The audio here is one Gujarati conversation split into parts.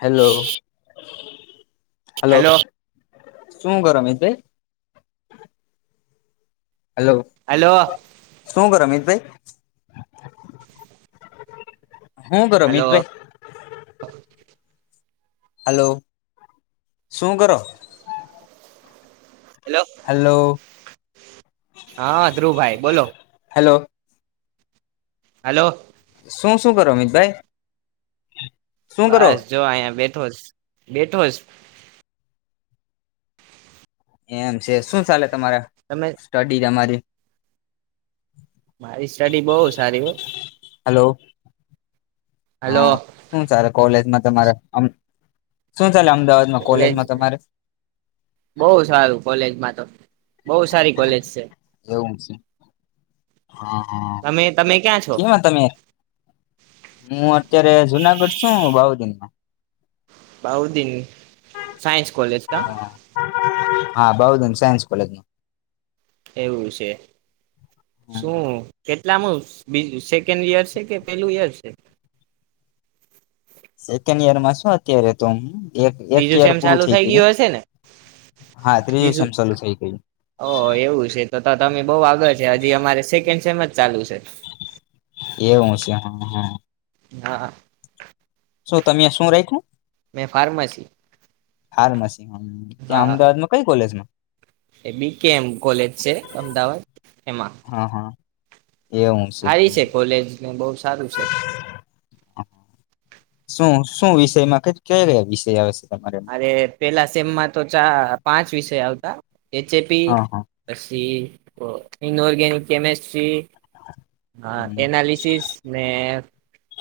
Hello, hello. શું કરે, મિતભાઈ? હેલો, હલો શું કરે, મિતભાઈ? હું કરો, હલો મિતભાઈ? હલો, શું કરો? હેલો, હલો હા, ધ્રુવભાઈ બોલો? Hello hello. શું-શું કરો, મિતભાઈ? બસ જો અહીયા, બેઠોસ, બેઠોસ. એમ છે. શું ચાલે તમારે તમે સ્ટડી, તમારી? મારી સ્ટડી, બો સારી હો. હલો હલો હા, શું ચાલે કોલેજમાં તમારે? શું ચાલે અમદાવાદમાં કોલેજ કોલેજમાં તમારે બોઉં સારું કોલેજમાં તો બોઉ સારી કોલેજ છે. એવું છે, હા, હા, તમે તમે ક્યાં છો કેમ તમે હું અત્યારે જુનાગઢ છું, બાઉ દીનમાં. બાઉદીન સાયન્સ કોલેજ કે? હા, બાઉધન સાયન્સ કોલેજમાં. એવું છે, શું કે? કેટલામું બીજું સેકન્ડ યર છે, કે પેલું યર છે? સેકન્ડ ઈયરમાં શું અત્યારે તો, એક ત્રીજું ઈયર સેમ પૂરું ચાલુ થઇ થઈ ગયું. હશે ને હા, ત્રીજુ ત્રીજું સેમ ચાલું થઈ ગયું. ઓ એવું છે, તો તમે બઉ આગળ છે. હજી અમારે સેકન્ડ સેમ જ ચાલુ છે. એવું છે, હા, હા હા, હા શું તમે, શું રાખ્યું? મેં, ફાર્માસી ફાર્મસી, ત્યાં અમદાવાદમાં કઈ કોલેજમાં? એ બી કે એમ કોલેજ છે, અમદાવાદ એમાં હા હા એવું છે. બો સારું છે. શું શું વિષયમાં કે કયા-કયા વિષય આવે છે? તમારે એમાં? અરે, પેલા સેમમાં તો પાંચ વિષય આવતા. એચ એ પી હા હા પછી ઇન ઓર્ગનિક કેમેિસ્ટ્રી હા, હમ. એનાલિસિસ ને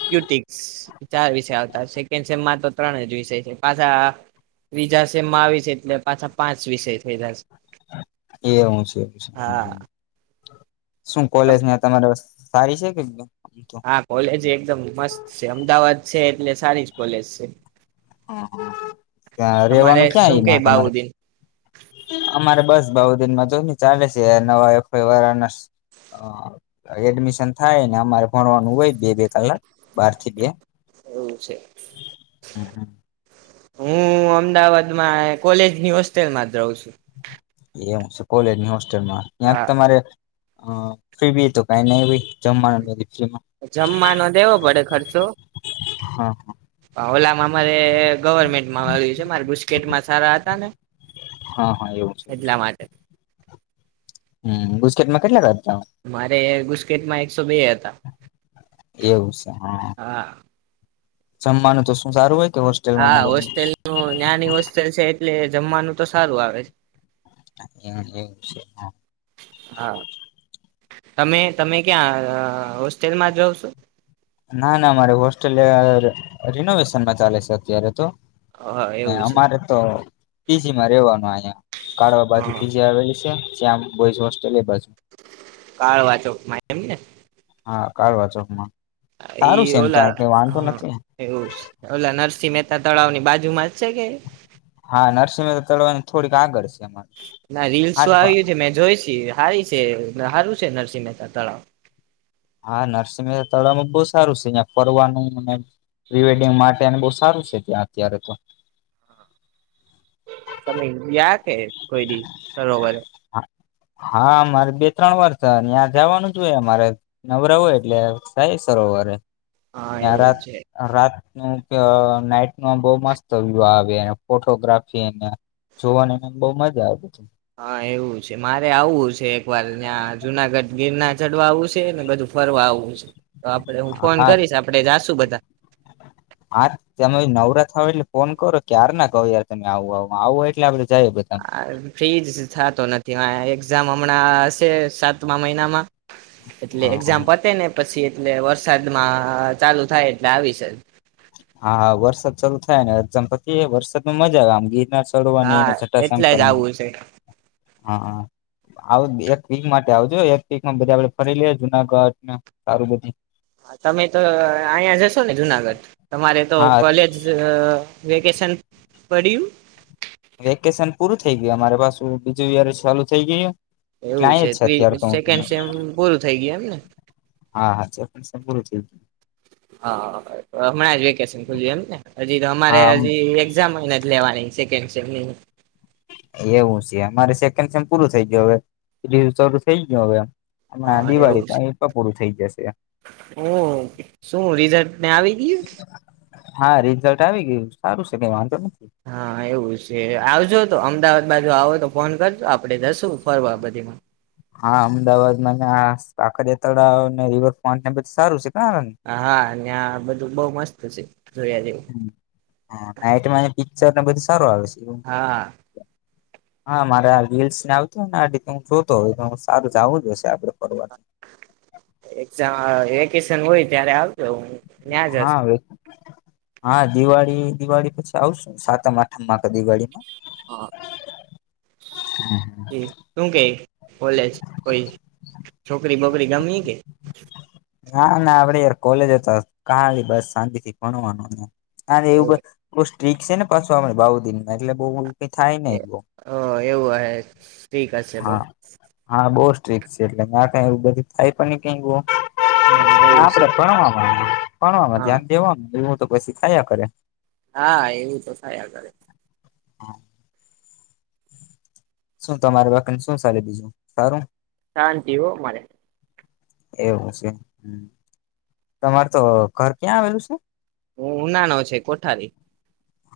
ક્યુટિક્સ ચાર, વિષય આવતા સેકન્ડ સેમમાં તો ત્રણ જ વિષય છે, પાછા બીજા છે, માવીસ એટલે પાછા પાંચ વિષય થયેલા છે. એવું છે. શું કોલેજ ને તમારે સારી છે કે આમ તો હા, કોલેજ એકદમ મસ્ત છે, અમદાવાદ છે એટલે સારી કોલેજ છે. તમારે રેવાનું ક્યાં શું કે એમાં તમારે? બાઉદીન અમારે બસ બી દિનમાં જો ચાલે છે, નવા વારના હ, એડમિશન થાયને અમારે ભણવાનું હોય બે-બે કલાક બાર થી બે એવું છે. હમ્મ. હું, અમદાવાદમાં કોલેજની હોસ્ટેલમાં જ રહું છું એવું છે, કોલેજની હોસ્ટેલમાં ત્યાં હા. તમારે અ ફી બી તો કઈ નઈ [unintelligible] જમવાનું નથી. જમવાનો દેવો પડે ખર્ચો હા ઓલામાં અમારે ગવર્મેન્ટમાં આવ્યું છે. મારે ગુસ્કેટમાં સારા હતા ને હા હા એવું છે. એવું છે એટલા માટે હમ ગુસ્કેટમાં કેટલા કરતા? મારે ગુસ્કેટમાં એકસો બે હતા. એવું છે હા જમવાનું તો શું સારું હોય? કે હોસ્ટેલમાં હા હોસ્ટેલનું નાની હોસ્ટેલ છે એટલે જમવાનું તો સારું આવે હા. [unintelligible] તમે તમે ક્યાં હોસ્ટેલમાં જાવ છો? ના ના અમારી હોસ્ટેલ રિનોવેશનમાં ચાલે છે અત્યારે તો હા એવું છે. અમારે તો પી જી માં રેવાનું અહયા કાઢવા બાજુ હા પી જી આવેલી છે ત્યાં બોઈસ હોસ્ટેલ એ બાજુ કાળ વાંચો મા એમ ને હા કાળ વાંચોમાં એ ઓલા હ ઓલા નરસિંમેતા તળાવ ની બાજુમાં જ છે કે? હા નરસિંહ [unintelligible] થોડીક આગળ છે. અમારે ના રીલસું આઠ આવ્યું છે મેં જોઈ છે. સારી છે સારું છે નરસિંહ મહેતા તળાવ. હા નરસિંમેતા તળાવમાં બો સારું છે. અં ફરવાનુંને પ્રિવેડિંગ માટે અને બહુ સારું છે ત્યાં અત્યારે તો. તમે ગ્યા કે કોઈ દી સરોવર? [inaudible] હા મારે બે ત્રણ વાર ત આયા જવાનું જ હોય અમારે નવરા હોય એટલે સાહે સરોવરે. હા આ એવું રાત છે આ રાતનું [unintelligible] નાઈટ નો બહ મસ્ત વ્યુ આવે ફોટોગ્રાફી ને જોઆની ને બહુ મ જ હા એવું છે મારે આવવું છે એક વાર ત્યાં જુનાગઢ ગીરના ચડવા આવું છે ને બધું ફરવા આવવું છે તો આપડે હું ફોન હા કરીશ આપડે જાશું બધ [unintelligible] હા તમે નવરાત્ર હો એટલે ફોન કરો ક્યાર ના કહો યાર તમે આવું આવ આવું હોય એટલે આપડે જઈએ બધા હ ફ્રીજ થતો નથી એક્ઝામ હમણાં હશે સાત મા મહિનામાં એટલે હા એક્ઝામ પતે ને પછી એટલે વરસાદમાં ચાલુ થાય એટલે આવીશ જ. હા હા વરસાદ ચાલુ થાય ને એક્ઝામ પતિ વરસાદમાં મજા આવે આમ ગીત હા એટલે જ આવું છે [unintelligible] હા. આવ એક વીક માટે આવજો એક વીકમાં બધા આપડે ફરી લઈએ. જુનાગઢ સારું બધી હા તમે તો અહીંયા જશો ને જુનાગઢ તમારે તો હા કોલેજ અ વેકેશન પડીયુ? વેકેશન પૂરું થઈ ગયું અમારે પાસુ બીજું યાર ચાલુ થઈ ગયું. એટલે એવું આ જ છે અત્યારે ત્રી તો. સેકન્ડ સેમ પૂરું થઈ ગયું એમ ને હ હા હા. [unintelligible] હ હમણાં જ વેકેશન ખુલ્યું એમને હજી તો હા અમારે આમ હજી એક્જામ જ લેવાની છે. કેન્સર નેવું એવું છે. અમારે સેકન્ડે પૂરું થઈ ગયું. હવે [unintelligible] શરૂ થઈ ગયો હવે. હમણાં દિવાળી પણ એ પણ પુરું થઈ જશે ઓ શું રિઝલ્ટ ને આવી ગીયુ? હા રિઝલ્ટ આવી ગયું સારું છે કે વાંધો નને. હા એવું છે આવજો તો અમદાવાદ બાજુ આવો તો ફોન કરજો આપડે જશું ફરવા બધી માં હા અમદાવાદમાં સાકરિયા તળાવ અને રિવરફ્રન્ટ ને બધું સારું છે. કારણ હા, ન્યા બધું બોવ મસ્ત સે. હું અ નાઈટમાંય પિક્ચર ને બધું સારું આવે સ. એવમ્ હા હા, મારે આ રીલ્સ ને આવતું ને તે હું જોતો તો સારું ઝાવું જ હશે આપડે ફરવા આ એકઝા વેકેશન હોય ત્યારે આવતો હું. ત્યાં જ હા હશે. અવે હા દિવાળી, દિવાળી પછી આવશું. સાતમ આઠમ માં ક દિવાળીમાં. આ હા. હં જે તું કે કોલેજ ઓઈ છોકરી બોકરી ગમી કે ના ના આપડે, કોલેજ ત કાલી બસ શાંતિ થી ભણવાનનું. અરે એવું બ હ બો સ્ટ્રીક સે ને પાસુ આપણે બાઉદીનમાં એટલે બઉુ કે થાય નઈ બો. એવું હ ઠીક હશે બઉ. હા, હા બોવ સ્ ટ્રીક સે એટલે ના કાય એવું બધું થાય પણ ની કે બો હા એવું છે. આપડે ભણવામાં ભણવામાં હા ધ્યાન દેવાનું એવું તો પસી થાયા કરે. હા, એવું તો થાયા કરે. હા. શું તમાર બાકીને શું સાલે બીઝુ સારું? શાંતિ હો મારે. એવું છે તમાર તો ઘર ક્યાં આવેલું સે? હું ઉનાનો છે કોઠારી.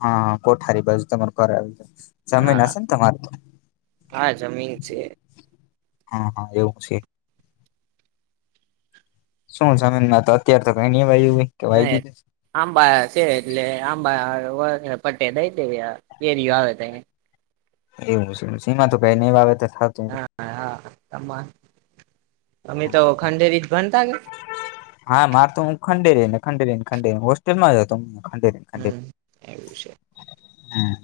હા, કોઠારી બાજુ તમારુ ઘર આવેલું શે ઝમીન હા હશે ન તમાર તો? હા જમીન છે હ હ એવું છે. શું ઝમીનમાં તો અત્યારે તો કાઈ ની હો નય આંબા સે એટલે આંબા [unintelligible] પટે દઈ દેવી આ કેરીયો આવે તયે. એવું છે સિમાં તો કય ની વાવેતર. થતું હોય હા આહા અમા. અમે તો ખંડેરી જ ભન્તા કે? ખંડેરીન ખંડેરીન ખંડેન હોસ્ટેલમાં જ હતો. ખંડેરીને હમ્મ એવું છે. હમ્મ.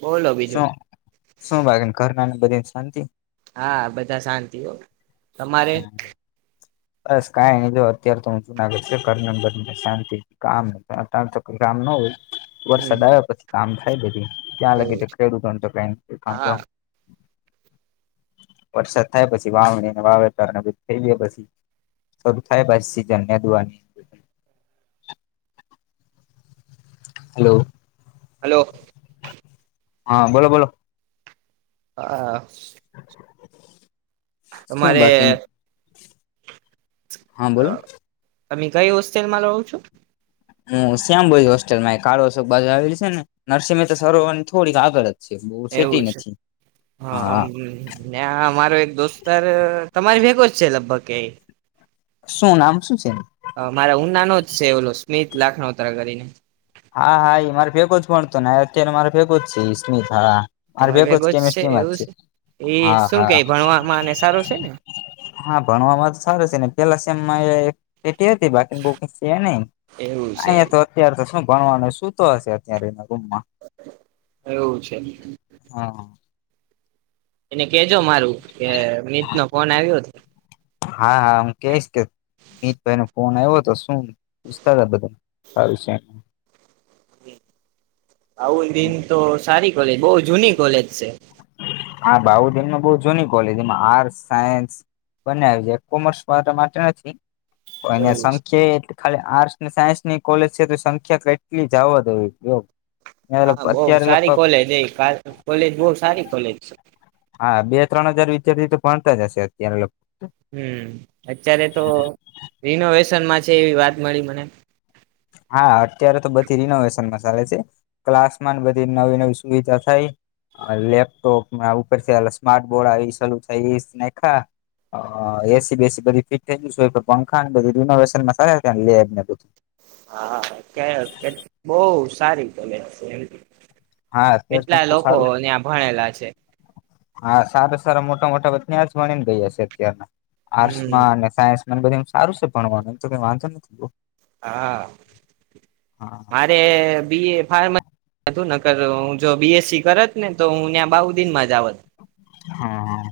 બોલો બીજું શું શું બાકન ઘરના ન બધે શાંતિ? હા બધાં શાંતિ ઓ તમારે? બસ કાઈ જો અત્યાર તો હું ઝૂનાગઢ [inaudible] શાંતિ કામ આ તામ તો કામ નો હોય. હમ વરસાદ હમ આયા પછી કામ થાય બધી. ક્યાં લગી એવું તો છે ખેડૂતોન તો કાય કામ હા બામ વરસાદ થાય પસી વાવણી ને વાવેતરને બધ થઈ ગ્ય પસી. શરૂ થાય પસી સિજન નેન્દુવાની. હલ્લો. હલ્લો. હા બોલો બોલો. આ સ શું અમારે બાકી હા બોલો તમે કંઈ હોસ્ટેલમાં રવ છો? હું શ્યામબોઈ હોસ્ટેલમાંય કાળોશોક બાજાર આવેલું સે ને નરસિંહમેહતા સરોવરન થોડીક આગળ જ ઓહ સિટી એવું છે નથી. હા, અમ ન્યા અમારો એક દોસ્તાર અ તમારી ભેગો જ છે લગભગ. કેઈ શું નામ શું છે? હ મારા ઉનાનો જ છે ઓલો સ્મિત લાખનોત્રા કરીને. હા હા ઈ મારે ભેગો જ ભણતોને અત્યારે મારે ભેગો જ છે સ્મિત હા. મારે ભેગો જ કેમિસ્ટ્રીમાં જ છે એ હા શું કે હા. ભણવામાં અને સારું છે ને હા ભણવામાં તો સારું છે ને. પેહલા સેમમાં એક કેટી હતી બાકીની બઉ કઈ છે ન એવું છે અહીયાં તો અત્યારે તો શું. ભણવાનું સૂતો હશે અત્યારે એના રૂમમાં એવું છે હા. એને કેજો મારું કે મિતનો ફોન આવ્યો. હા હા હું કેઈશ કે મિતભાઈનો ફોન આવ્યો હતો શું પૂશતાતા બધા સારું શે. આવું દિન તો સારી કોલેજ બહુ જૂની કોલેજ છે. હા બાઉદીનમાં બઉ જૂની કોલેજ એમાં આર્ટસ, સાયન્સ બંને આવી જાય કોમર્સ મા માટે નથી અહીંયા એવું સંખેત ખાલી આર્ટસ ને સાયન્સની કોલેજ છે તો સંખ્યા કેટલી જ આવદ હોવી જો હા બઉ સારી કોલેજ એ કોલેજ બઉ સારી કોલેજ છે. હા, બે ત્રણ હજાર વિદ્યાર્થી તો ભણતા જ હશે અત્યારે. હમ્મ, અત્યારે તો રિનોવેશનમાં છે એવી વાત મળી મને. હા અત્યારે તો બધી રિનોવેશનમાં ચાલે છે ક્લાસમાં ન બધી નવી-નવી સુવિધા થાય. અ લેપટોપ ને ઉપરથી આ સ્માર્ટ બોર્ડ આવી ન શરૂ થઈ ઈ નાયખા હ એસી બેસી બધી ફીટ થઈ ગયું શે અવે પંખા ન બધી રિનોવેશન માં કરાવી લેઈટને બધું. હા કે કે બઉ સારી કોલેજ છે. હા અત્યારે તો કેટલા એમ તો લોકો સારું ત્યાં ભણેલા છે હા સારું સારું મોટા મોટ મોટા [unintelligible] છે અત્યાર હમ આર્ટસમાં અને સાયન્સ એમ બધાયમાં એમ સારું છે ભણવાનું એમ તો કઈ વાંધો નથી. હા મારે બી એ ફાર્મ હતું ન હું જો બી એસ સી કરત ને તો હું ત્યાં બાઉદિનમાં જ આવત. હા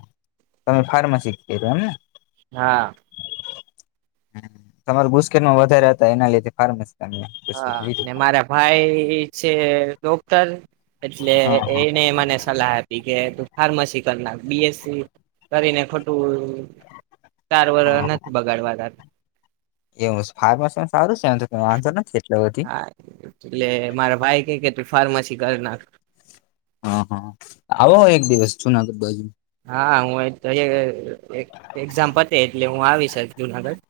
તમે ફાર્મસી જ કયરુ એમને? હા. તમાર ગુસકેટમાં વધારે હતા એના લીધે ફાર્મસી તમે હા ને લીધું મારા ભાઈ ઈ છે ડોક્ટર એટલે હા હા એને મને સલાહ આપી કે તું ફાર્માસિ કરનાખ બી એસ સી કરીને ખોટું ચાર વરહ હા હા નથી બગાડવા તારા એવું ફાર્મસીમાં સારું છે, આમ તો કઈ વાંધો નથી એટલો બધી હા એટલે મારા ભાઈ કે કે તું ફાર્મસી કરી નાખ હા હા આવો એક દિવસ જૂનાગઢ બાજુ હા હું તો એ એક્ઝામ પતે એટલે હું આવીશ જુનાગઢ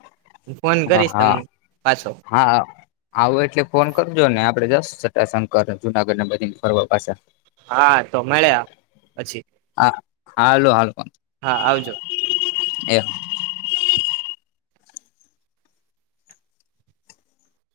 હું ફોન હા કરીશ હા તમને પાછો હા આવો એટલે ફોન કરજો ને આપડે જાસુ સટાશંકર જુનાગઢને બધી ફરવા પાછા હા તો મળ્યા પછી હાલું હાલુ હા આવજો એ